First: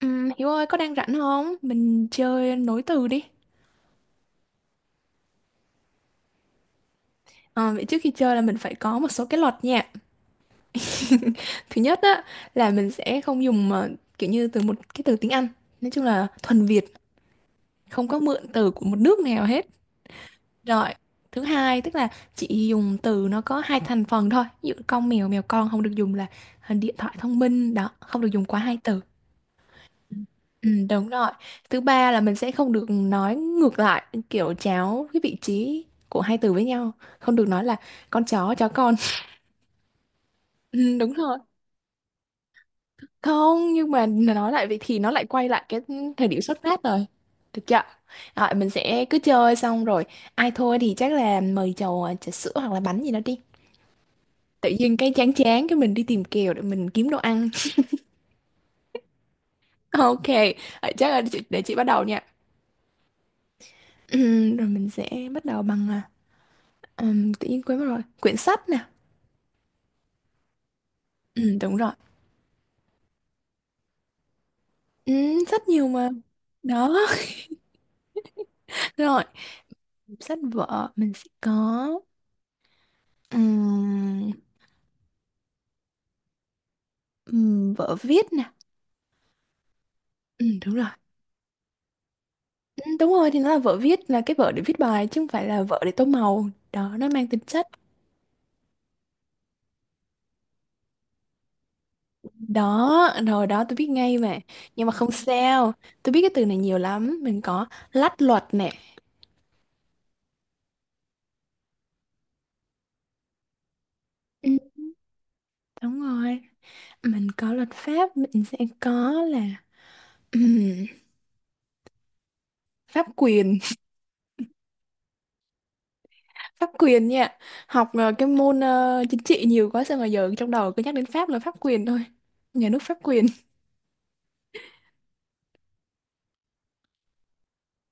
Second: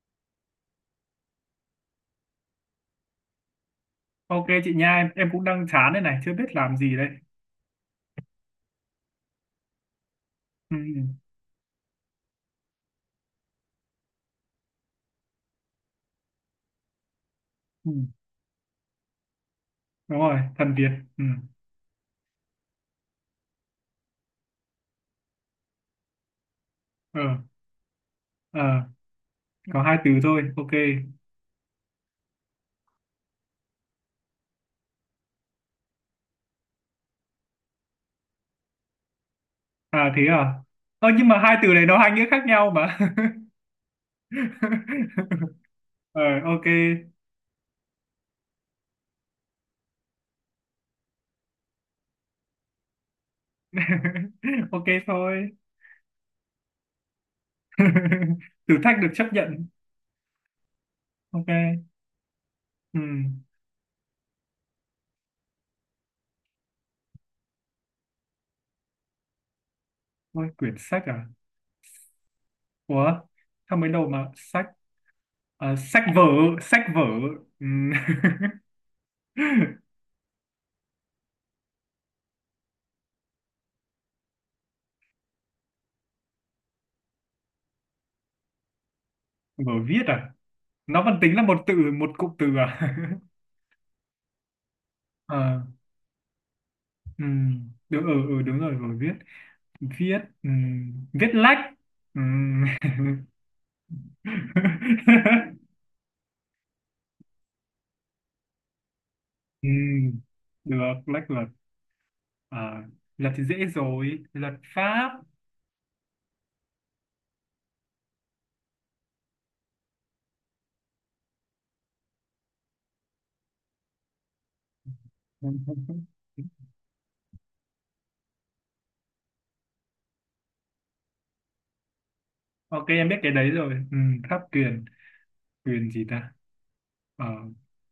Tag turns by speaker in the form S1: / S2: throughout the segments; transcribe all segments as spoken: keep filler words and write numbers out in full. S1: Ừm, Hiếu ơi có đang rảnh không? Mình chơi nối từ đi.
S2: Ok chị nha, em, em cũng đang chán đây này, chưa biết làm gì đây.
S1: Ờ, Vậy trước khi chơi là mình phải có một số cái luật nha.
S2: Ừ, ừ,
S1: Thứ nhất á là mình sẽ không dùng ờ, kiểu như từ một cái từ tiếng Anh. Nói chung là thuần Việt,
S2: ừ.
S1: không có mượn từ của một nước nào hết.
S2: Đúng rồi, thần
S1: Rồi.
S2: Việt. Ừ.
S1: Thứ hai tức là chỉ dùng từ nó có hai thành phần thôi. Ví dụ con mèo, mèo con, không được dùng là ờ, điện thoại
S2: Ờ,
S1: thông minh đó, không được dùng quá hai
S2: ờ,
S1: từ.
S2: có hai từ thôi, ok.
S1: Ừ, đúng rồi. Thứ ba là mình sẽ không được nói ngược lại, kiểu chéo cái vị trí của hai từ với nhau. Không được nói là con chó, chó con.
S2: À thế à?
S1: Ừ,
S2: Ơ
S1: đúng
S2: nhưng
S1: rồi.
S2: mà hai từ này nó hai nghĩa khác nhau mà.
S1: Không, nhưng mà nói lại vậy thì nó lại quay lại cái
S2: Ờ,
S1: thời điểm xuất
S2: ok.
S1: phát rồi. Được chưa? Rồi, mình sẽ cứ chơi xong rồi. Ai thôi thì chắc là mời chầu ờ, trà sữa hoặc là bánh gì đó đi. Tự
S2: Ok
S1: nhiên cái chán
S2: thôi.
S1: chán cái mình đi tìm kèo để mình kiếm đồ ăn.
S2: Thử thách được chấp nhận.
S1: Ok, ờ, chắc là chị-
S2: Ok.
S1: để chị bắt đầu nha.
S2: Ừ.
S1: Ừm, rồi mình sẽ bắt đầu bằng à, ừm, tự nhiên quên mất rồi. Quyển sách nè.
S2: Ôi, quyển sách à?
S1: Ừ, đúng rồi.
S2: Ủa? Sao mới đầu mà sách?
S1: Ừ, rất
S2: À,
S1: nhiều
S2: sách
S1: mà.
S2: vở, sách
S1: Đó,
S2: vở. Ừ.
S1: rồi. Sách vở mình sẽ có ừm, ừm, vở viết nè.
S2: Vở viết à?
S1: Ừ, đúng rồi.
S2: Nó vẫn tính là một từ một cụm từ
S1: Ừ,
S2: à?
S1: đúng rồi, thì nó là vở viết, là cái vở để viết bài chứ không phải
S2: ờ,
S1: là vở để tô màu. Đó, nó
S2: ừ,
S1: mang tính chất.
S2: đúng. Ừ, ừ đúng rồi. Rồi viết, viết. Ừ. Viết lách. Ừ.
S1: Đó, rồi đó tôi biết ngay mà. Nhưng mà không sao. Tôi biết cái từ này nhiều lắm. Mình có lách luật nè.
S2: ừ. Được lách luật. À, luật thì dễ rồi.
S1: Ừ,
S2: Luật pháp.
S1: đúng rồi. Mình có luật pháp, mình sẽ có là pháp quyền. Pháp quyền nha, học ờ, cái môn ờ, chính trị nhiều quá sao mà giờ trong đầu cứ nhắc đến Pháp là pháp quyền thôi, nhà nước
S2: ok
S1: pháp
S2: em biết
S1: quyền.
S2: cái đấy rồi. Ừ. Pháp quyền. Quyền gì ta? Ờ,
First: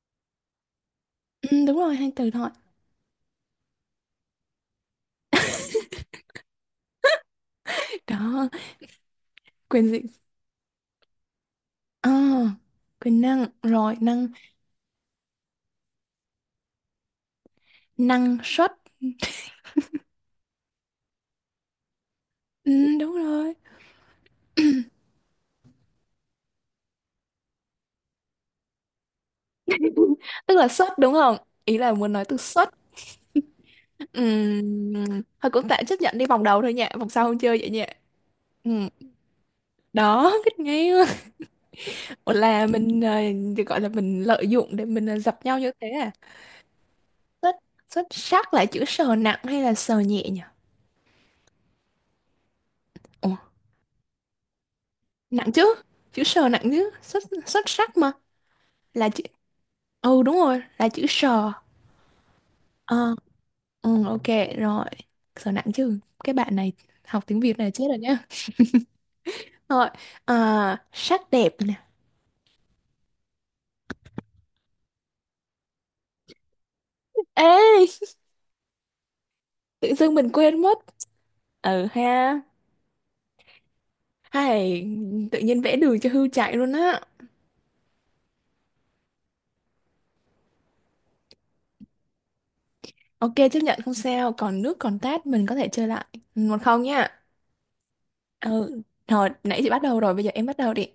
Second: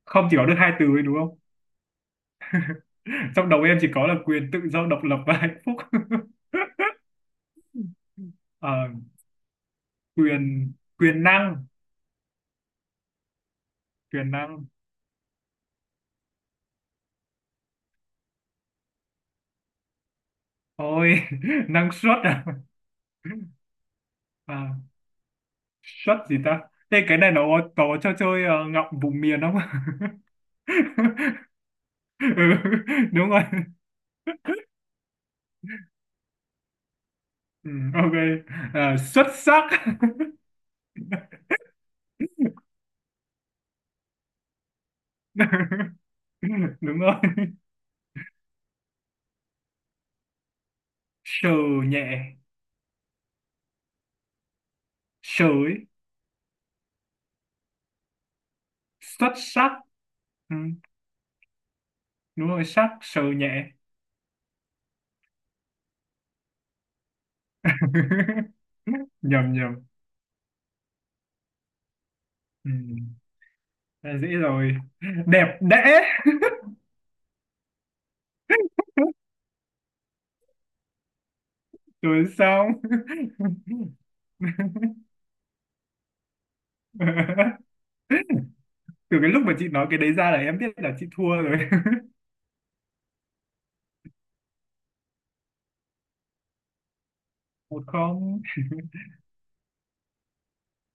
S2: không chỉ có được hai từ ấy đúng không?
S1: Ừ, đúng rồi, hai từ thôi.
S2: trong đầu em chỉ có là quyền tự do độc lập và hạnh phúc.
S1: Đó,
S2: ờ,
S1: quyền gì.
S2: quyền quyền năng.
S1: à, Quyền năng. Rồi năng,
S2: Quyền năng.
S1: năng suất.
S2: Ôi, năng suất à?
S1: Ừ, đúng rồi.
S2: À, suất gì ta? Thế cái này nó có cho chơi ờ, ngọng vùng miền không?
S1: Tức là suất đúng không, ý là muốn nói
S2: ừ,
S1: từ suất.
S2: đúng rồi.
S1: Ừ, thôi cũng tạm chấp nhận đi, vòng đầu thôi nha, vòng sau không chơi vậy
S2: Ừ,
S1: nha.
S2: ok.
S1: Ừ.
S2: À, xuất sắc.
S1: Đó, biết ngay. Ủa là mình ờ, được gọi là mình lợi dụng để mình ờ, dập nhau như thế à?
S2: Đúng rồi.
S1: Xuất, xuất sắc là chữ sờ nặng hay là sờ nhẹ nhỉ?
S2: Sờ nhẹ.
S1: Ồ,
S2: Sờ
S1: nặng chứ.
S2: ấy.
S1: Chữ sờ nặng chứ. Xuất, xuất sắc mà. Là chữ.
S2: Xuất sắc.
S1: Ừ đúng
S2: Ừ,
S1: rồi, là chữ sờ.
S2: đúng rồi, sắc,
S1: Ờ,
S2: sờ nhẹ.
S1: ừ, ok rồi. Sờ nặng chứ. Cái bạn này học tiếng Việt này chết rồi nhá.
S2: Nhầm nhầm.
S1: Rồi, à, sắc đẹp nè.
S2: Ừ, đã dễ rồi. Đẹp đẽ.
S1: Ê, tự dưng mình quên mất. Ừ
S2: Rồi
S1: ha.
S2: sao?
S1: Hay, tự nhiên vẽ đường cho hươu chạy luôn á.
S2: từ cái lúc mà chị nói cái đấy ra là em biết là chị thua rồi.
S1: Ok chấp nhận không sao, còn nước còn tát mình có thể chơi lại. Một không nha.
S2: một không.
S1: Ừ. Rồi, nãy chị bắt đầu rồi, bây giờ em bắt đầu đi.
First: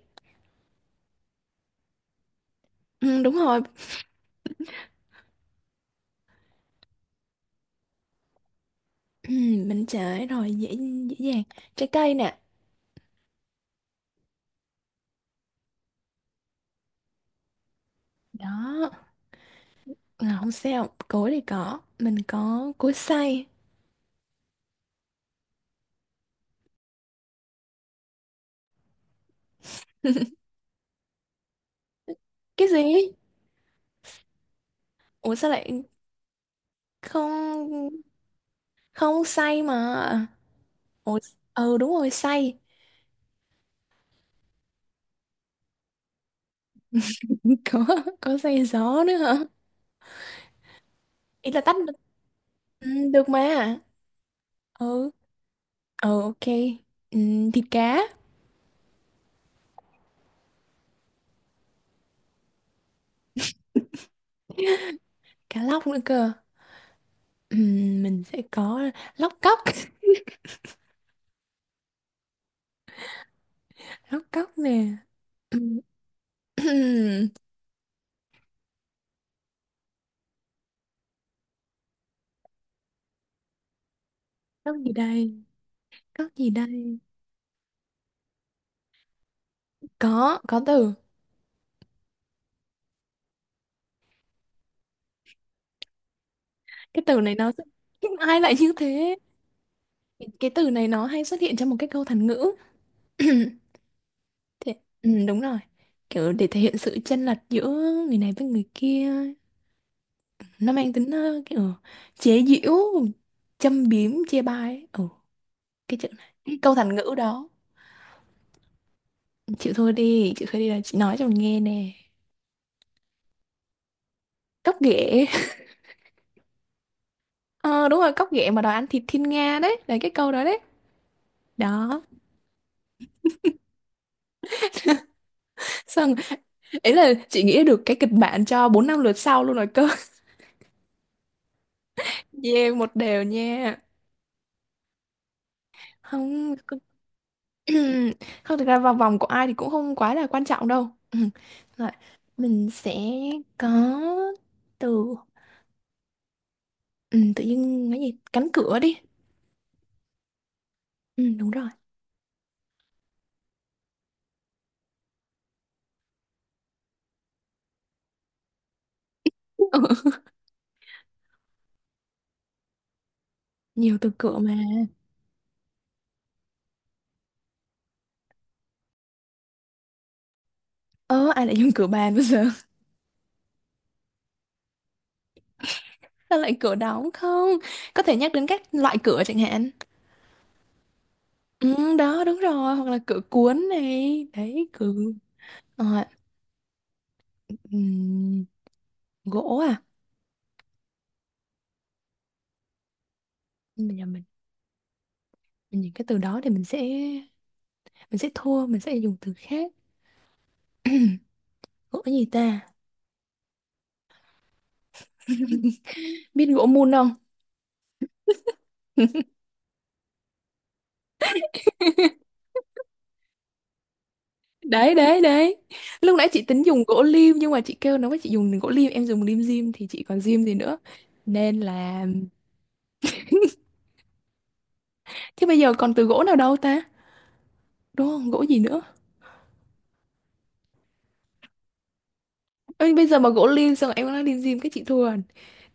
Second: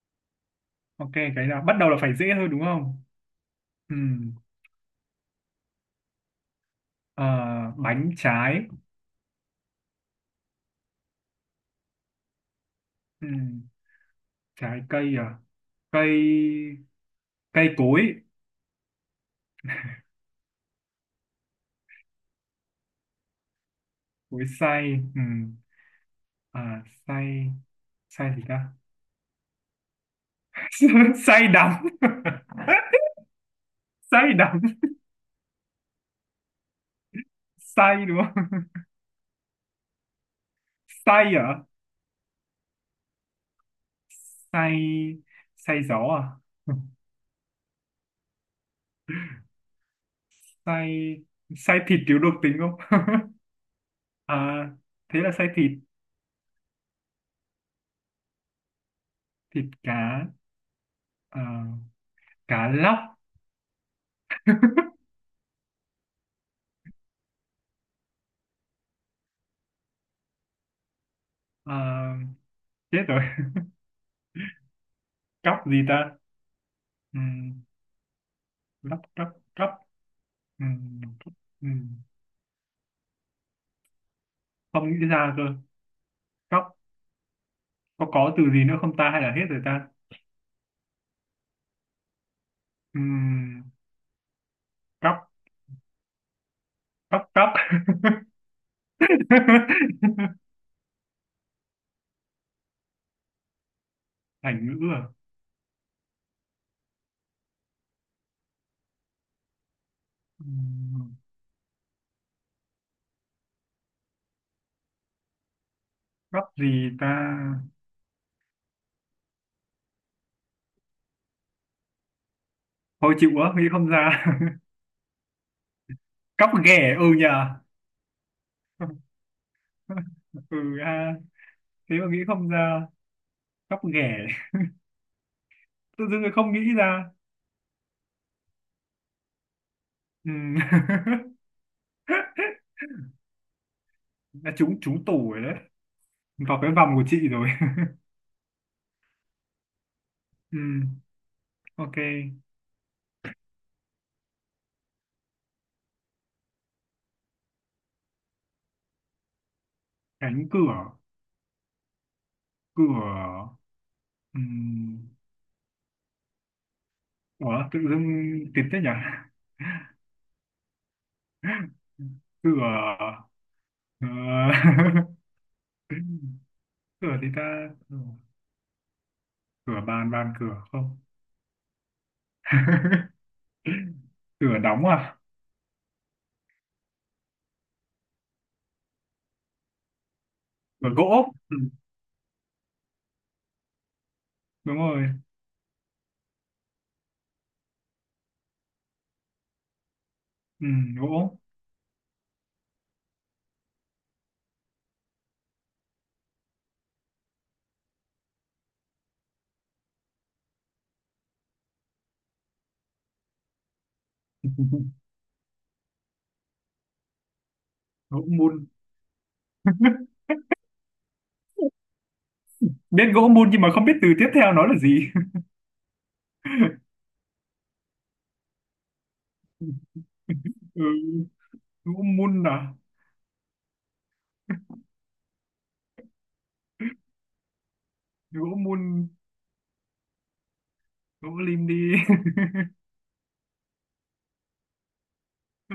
S2: Ok cái nào bắt đầu là phải dễ thôi đúng không?
S1: Ừ, đúng rồi.
S2: Ừ. Ờ, bánh trái.
S1: Mình trễ rồi, dễ dễ dàng. Trái cây nè.
S2: Ừ. Trái cây à? Cây. Cây cối.
S1: Đó, à, không sao, cối thì có, mình có cối xay.
S2: Cối xay. Ừ. À, xay. Xay gì ta? xay đắng.
S1: Cái gì?
S2: xay đắng.
S1: Ủa, sao lại. Không,
S2: Xay đúng không?
S1: không xay mà. Ủa,
S2: xay à?
S1: ừ đúng rồi, xay.
S2: Xay. Xay gió à?
S1: có có xay gió nữa hả?
S2: xay.
S1: Ý là tách
S2: Xay
S1: được.
S2: thịt thiếu độc tính
S1: Ừ,
S2: không?
S1: được mà.
S2: à,
S1: Ừ,
S2: thế là xay thịt.
S1: ừ, ok. Ừ, thịt cá.
S2: Thịt cá. À, cá lóc.
S1: Cá lóc nữa cơ. Ừ, mình sẽ có lóc cóc.
S2: à, chết rồi.
S1: Lóc cóc nè.
S2: cóc gì ta?
S1: Ừ,
S2: Ừm, lóc cóc. Cóc. Ừm, cóc. Ừm,
S1: lóc
S2: không
S1: gì
S2: nghĩ
S1: đây.
S2: ra cơ.
S1: Cóc gì
S2: Cóc.
S1: đây?
S2: Có có từ gì nữa không ta hay là hết rồi ta?
S1: Có, có từ.
S2: Ừm, cóc.
S1: Cái từ
S2: Cóc
S1: này
S2: cóc.
S1: nó. Ai lại như thế? Cái, cái từ này nó hay xuất hiện trong một cái câu thành ngữ.
S2: thành
S1: Thế,
S2: ngữ à?
S1: ừ, đúng rồi. Kiểu để thể hiện sự chênh lệch giữa người này với người kia. Nó mang tính
S2: Ừm,
S1: ờ, kiểu chế giễu, châm biếm, chê bai ấy. Ừ, cái chữ này.
S2: cóc
S1: Cái câu
S2: gì
S1: thành ngữ
S2: ta?
S1: đó. Chịu thôi đi, chịu thôi đi, là chị nói cho mình nghe nè.
S2: Thôi chịu quá nghĩ không ra.
S1: Cóc ghẻ.
S2: cóc ghẻ ừ nhờ.
S1: Ờ, đúng rồi, cóc ghẻ mà đòi ăn thịt thiên nga đấy. Là cái câu đó
S2: ừ
S1: đấy.
S2: ha. Thế
S1: Đó.
S2: mà nghĩ không ra. Cóc ghẻ. Tự
S1: Sao.
S2: dưng lại không nghĩ
S1: Ý
S2: ra.
S1: là chị nghĩ được cái kịch bản cho bốn năm lượt sau luôn rồi cơ.
S2: Ừ.
S1: Yeah, một đều nha.
S2: đã trúng trúng tủ rồi đấy.
S1: Không,
S2: Vào cái vòng của chị rồi.
S1: không thực ra vào vòng của ai thì cũng không quá là quan
S2: ừ.
S1: trọng đâu. Ừ. Rồi,
S2: Ok
S1: mình sẽ có từ, ừ, tự nhiên cái gì? Cánh cửa đi.
S2: cánh cửa.
S1: Ừ, đúng rồi.
S2: Cửa. Ừ. Ủa tự dưng tìm thế nhỉ?
S1: Ừ,
S2: Cửa.
S1: nhiều
S2: ờ,
S1: từ cửa mà.
S2: cửa thì ta? Cửa bàn bàn cửa không?
S1: Ơ, ai lại dùng cửa bàn bây giờ?
S2: cửa đóng à?
S1: Sao lại cửa đóng không? Có thể nhắc đến các loại cửa chẳng hạn.
S2: Cửa gỗ. Ừ.
S1: Ừ, đó, đúng rồi. Hoặc là cửa cuốn này. Đấy,
S2: Đúng
S1: cửa.
S2: rồi.
S1: Ờ, ừ. Gỗ à?
S2: Ừ. Gỗ.
S1: Nhưng mà giờ mình mình nhìn cái từ đó thì mình sẽ mình sẽ thua, mình sẽ dùng từ khác. Gỗ gì ta? Biết gỗ mun không?
S2: gỗ mun. Biết gỗ mun nhưng mà không biết từ tiếp theo nó là
S1: Đấy
S2: gì.
S1: đấy đấy. Lúc nãy chị tính dùng gỗ lim nhưng mà chị kêu nó, với chị dùng gỗ lim em dùng lim dim thì chị còn dim gì nữa,
S2: ừ.
S1: nên
S2: Gỗ
S1: là,
S2: mun à?
S1: chứ bây giờ còn từ gỗ nào đâu ta, đúng không, gỗ
S2: Gỗ
S1: gì nữa.
S2: mun. Gỗ lim đi.
S1: Ê, bây giờ mà gỗ lim xong rồi em nói lim dim cái chị thua rồi.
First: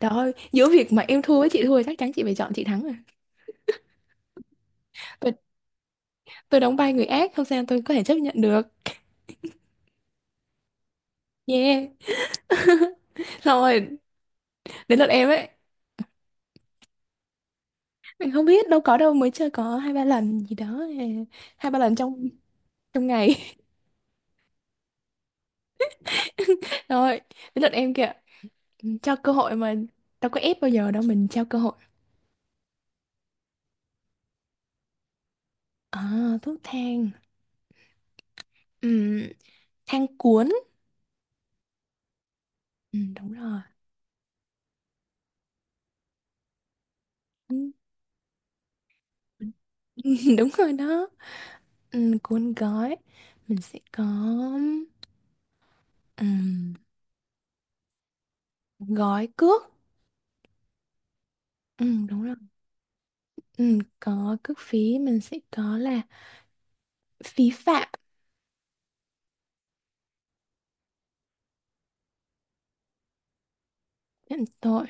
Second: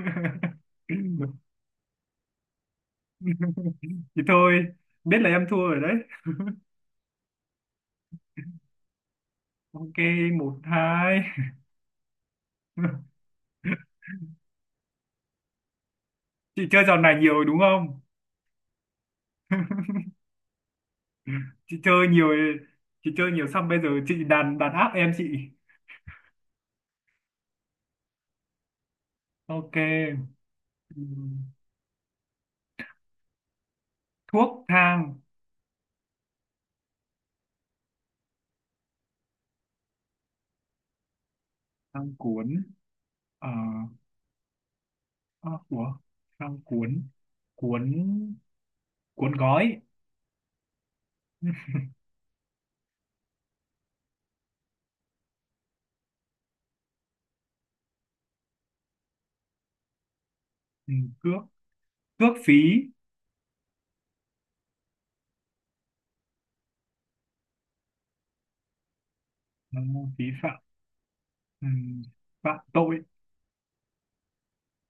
S1: Trời ơi, giữa việc mà em thua với chị thua chắc chắn chị phải chọn chị thắng rồi.
S2: thì thôi biết là
S1: tôi
S2: em thua rồi đấy.
S1: tôi đóng vai người ác không sao, tôi có thể chấp nhận được.
S2: Ok một hai.
S1: Yeah. Xong rồi, đến lượt em ấy.
S2: chị chơi trò này nhiều rồi đúng không?
S1: Mình không biết đâu, có đâu, mới chơi có hai ba lần gì đó à, hai ba
S2: chị
S1: lần
S2: chơi
S1: trong
S2: nhiều.
S1: trong
S2: Chị chơi nhiều
S1: ngày.
S2: xong bây giờ chị đàn đàn áp em chị.
S1: Rồi, đến lượt em kìa. Ừ, cho cơ hội mà,
S2: Ok.
S1: đâu có ép bao giờ đâu, mình
S2: Ừm,
S1: trao cơ hội.
S2: thuốc thang.
S1: À, thuốc thang. Ừm, Thang cuốn.
S2: Thang cuốn.
S1: Ừm, đúng
S2: ờ
S1: rồi.
S2: À, của thang cuốn.
S1: Ừm,
S2: Cuốn cuốn gói.
S1: đúng rồi đó. Ừm, cuốn gói, mình sẽ có ừm, gói cước.
S2: Ừ, cước.
S1: Ừm, đúng
S2: Cước
S1: rồi.
S2: phí.
S1: Ừm, có cước phí, mình sẽ có là phí phạm.
S2: Ừ, phí phạm. Ừ, phạm tội.
S1: Phạm tội.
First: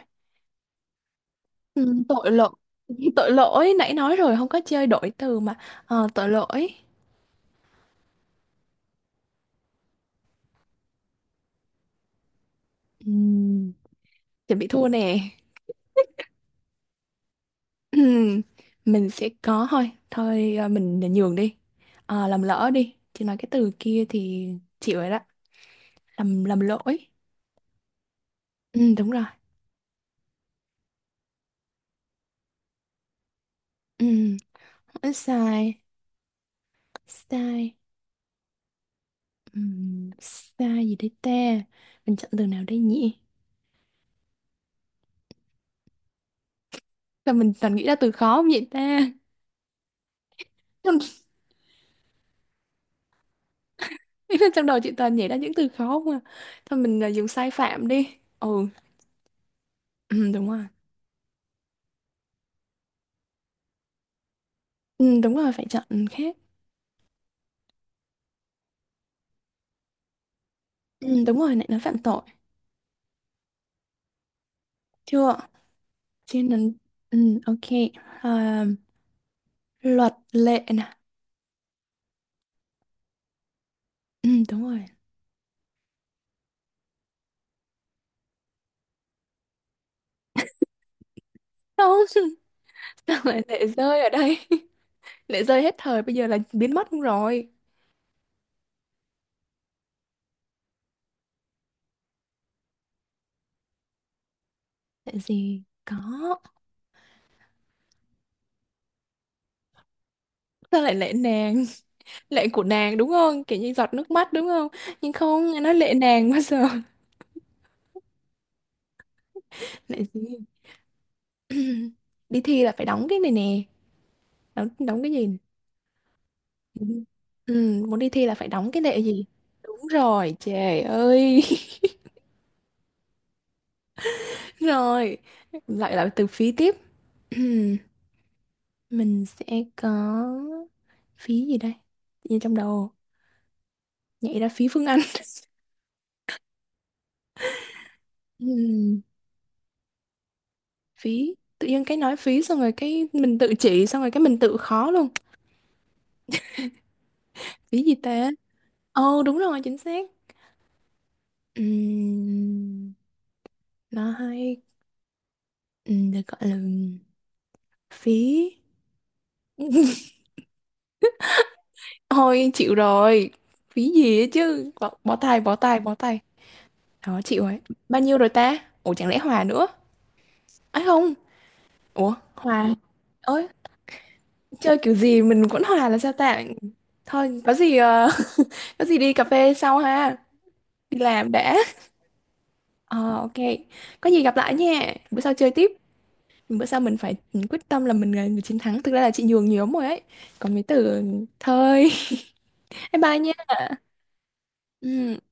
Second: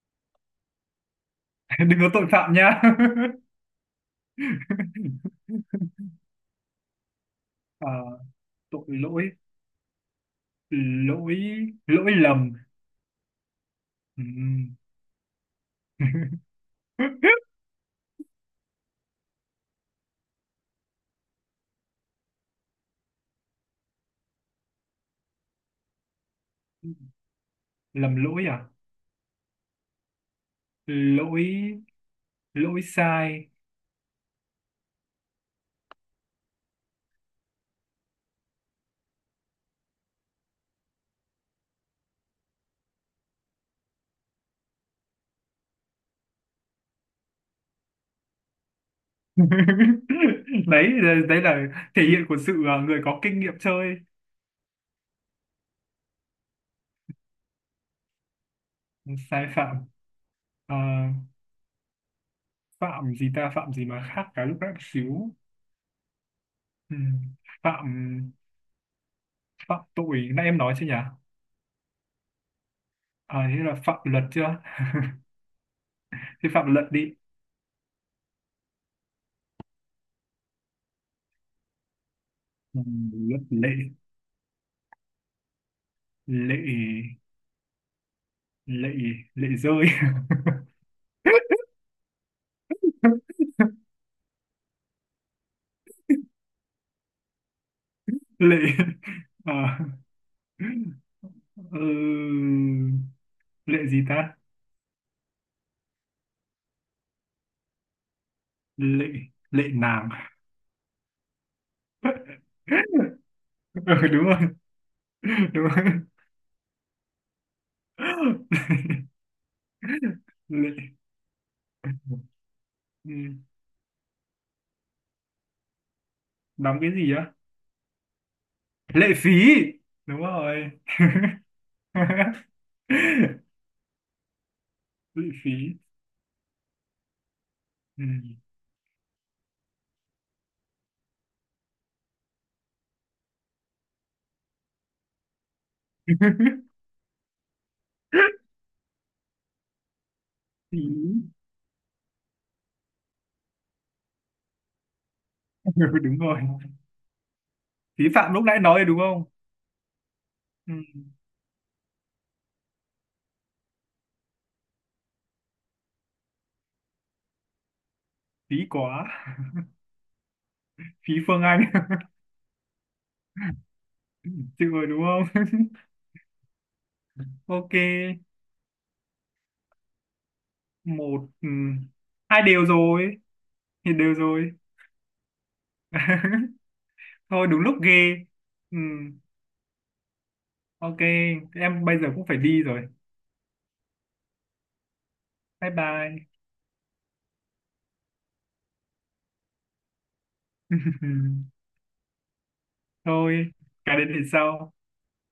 S1: Ừ,
S2: đừng có tội
S1: tội lỗi.
S2: phạm nha.
S1: Tội lỗi nãy nói rồi, không có chơi đổi từ mà. Ờ, tội lỗi.
S2: Ờ, tội lỗi. Lỗi lỗi lầm.
S1: Ừm,
S2: Ừ.
S1: Chuẩn bị thua nè. Ừm, mình sẽ có thôi thôi, à, mình nhường đi. Ờ, làm lỡ đi chị nói cái từ kia thì chịu rồi đó. Làm làm lỗi.
S2: lầm lỗi à?
S1: Ừm, đúng rồi.
S2: Lỗi. Lỗi sai.
S1: Ừm, Sai, sai. Ừm, sai gì đấy ta, mình chọn từ nào đây nhỉ, sao mình toàn nghĩ ra từ khó không vậy ta.
S2: đấy, đấy là thể hiện của sự à, người có kinh nghiệm chơi.
S1: Trong đầu chị toàn nhảy ra những từ khó không à. Thôi mình à, dùng sai phạm đi. Ừ,
S2: Sai phạm.
S1: ừ đúng rồi.
S2: Ờ, phạm gì ta? Phạm gì mà khác cả lúc nãy một
S1: Ừ,
S2: xíu?
S1: đúng rồi, phải chọn khác.
S2: Ừ. Phạm. Phạm tội nãy em nói chưa nhỉ?
S1: Ừ, đúng rồi, lại nói phạm tội.
S2: À thế là phạm luật chưa?
S1: Chưa trên
S2: Thế
S1: nấn.
S2: phạm luật đi.
S1: Ừ, ok. à, Luật lệ nè.
S2: Ừ, luật lệ.
S1: Ừ, đúng rồi.
S2: Lệ. Lệ. Lệ rơi.
S1: Không. Sao lại lệ rơi ở đây? Lệ rơi hết thời bây giờ là biến mất luôn rồi.
S2: lệ. À, ừ, lệ gì ta?
S1: Lệ gì có.
S2: Lệ. Lệ nàng.
S1: Sao lại lệ nàng? Lệ của nàng đúng không, kiểu như
S2: ừ,
S1: giọt nước
S2: đúng
S1: mắt
S2: rồi
S1: đúng không, nhưng không nghe
S2: đúng
S1: nói lệ
S2: rồi.
S1: nàng bao giờ. Lại gì?
S2: lệ.
S1: Đi thi là phải đóng cái này
S2: Ừ,
S1: nè. Đóng, đóng cái gì.
S2: đóng
S1: Ừ,
S2: cái gì á?
S1: Ừ, muốn đi thi là phải đóng cái nệ
S2: Lệ
S1: gì.
S2: phí.
S1: Đúng
S2: Đúng
S1: rồi
S2: rồi.
S1: trời ơi. Rồi,
S2: lệ phí.
S1: lại là từ phí tiếp.
S2: Ừ.
S1: Mình sẽ có phí gì đây, như trong đầu nhảy ra phí Phương Anh. Ừm,
S2: phí.
S1: Phí, tự nhiên cái nói phí xong rồi cái mình tự chỉ xong rồi cái mình tự khó luôn.
S2: Ừ, đúng rồi.
S1: Phí gì
S2: Phí
S1: ta?
S2: phạm lúc nãy nói đúng
S1: Ồ
S2: không?
S1: đúng rồi, chính xác.
S2: Ừ.
S1: Ừm, nó hay, ừ, được gọi là phí.
S2: Phí quá. Phí Phương Anh.
S1: Thôi chịu rồi, phí gì ấy
S2: chịu
S1: chứ,
S2: rồi
S1: bó,
S2: đúng
S1: bó tay
S2: không?
S1: bó tay bó tay. Đó, chịu ấy.
S2: ok.
S1: Bao nhiêu rồi ta, ủa chẳng lẽ hòa nữa ấy không.
S2: Một. Ừm,
S1: Ủa
S2: hai đều
S1: hòa
S2: rồi.
S1: ơi,
S2: Thì đều rồi.
S1: chơi kiểu gì mình vẫn hòa là sao ta. Thôi
S2: thôi
S1: có
S2: đúng lúc
S1: gì, ờ,
S2: ghê.
S1: có gì đi
S2: Ừm,
S1: cà phê sau ha. Đi
S2: ok.
S1: làm đã.
S2: Em bây giờ cũng phải đi rồi.
S1: Ờ ok, có gì gặp lại nha, bữa sau chơi tiếp.
S2: Bye bye.
S1: Bữa sau mình phải quyết tâm là mình là người chiến thắng, thực ra là chị nhường nhiều lắm rồi ấy, còn mấy từ. Thôi. Bye bye nha.
S2: thôi cái đến thì sau.
S1: Ừ.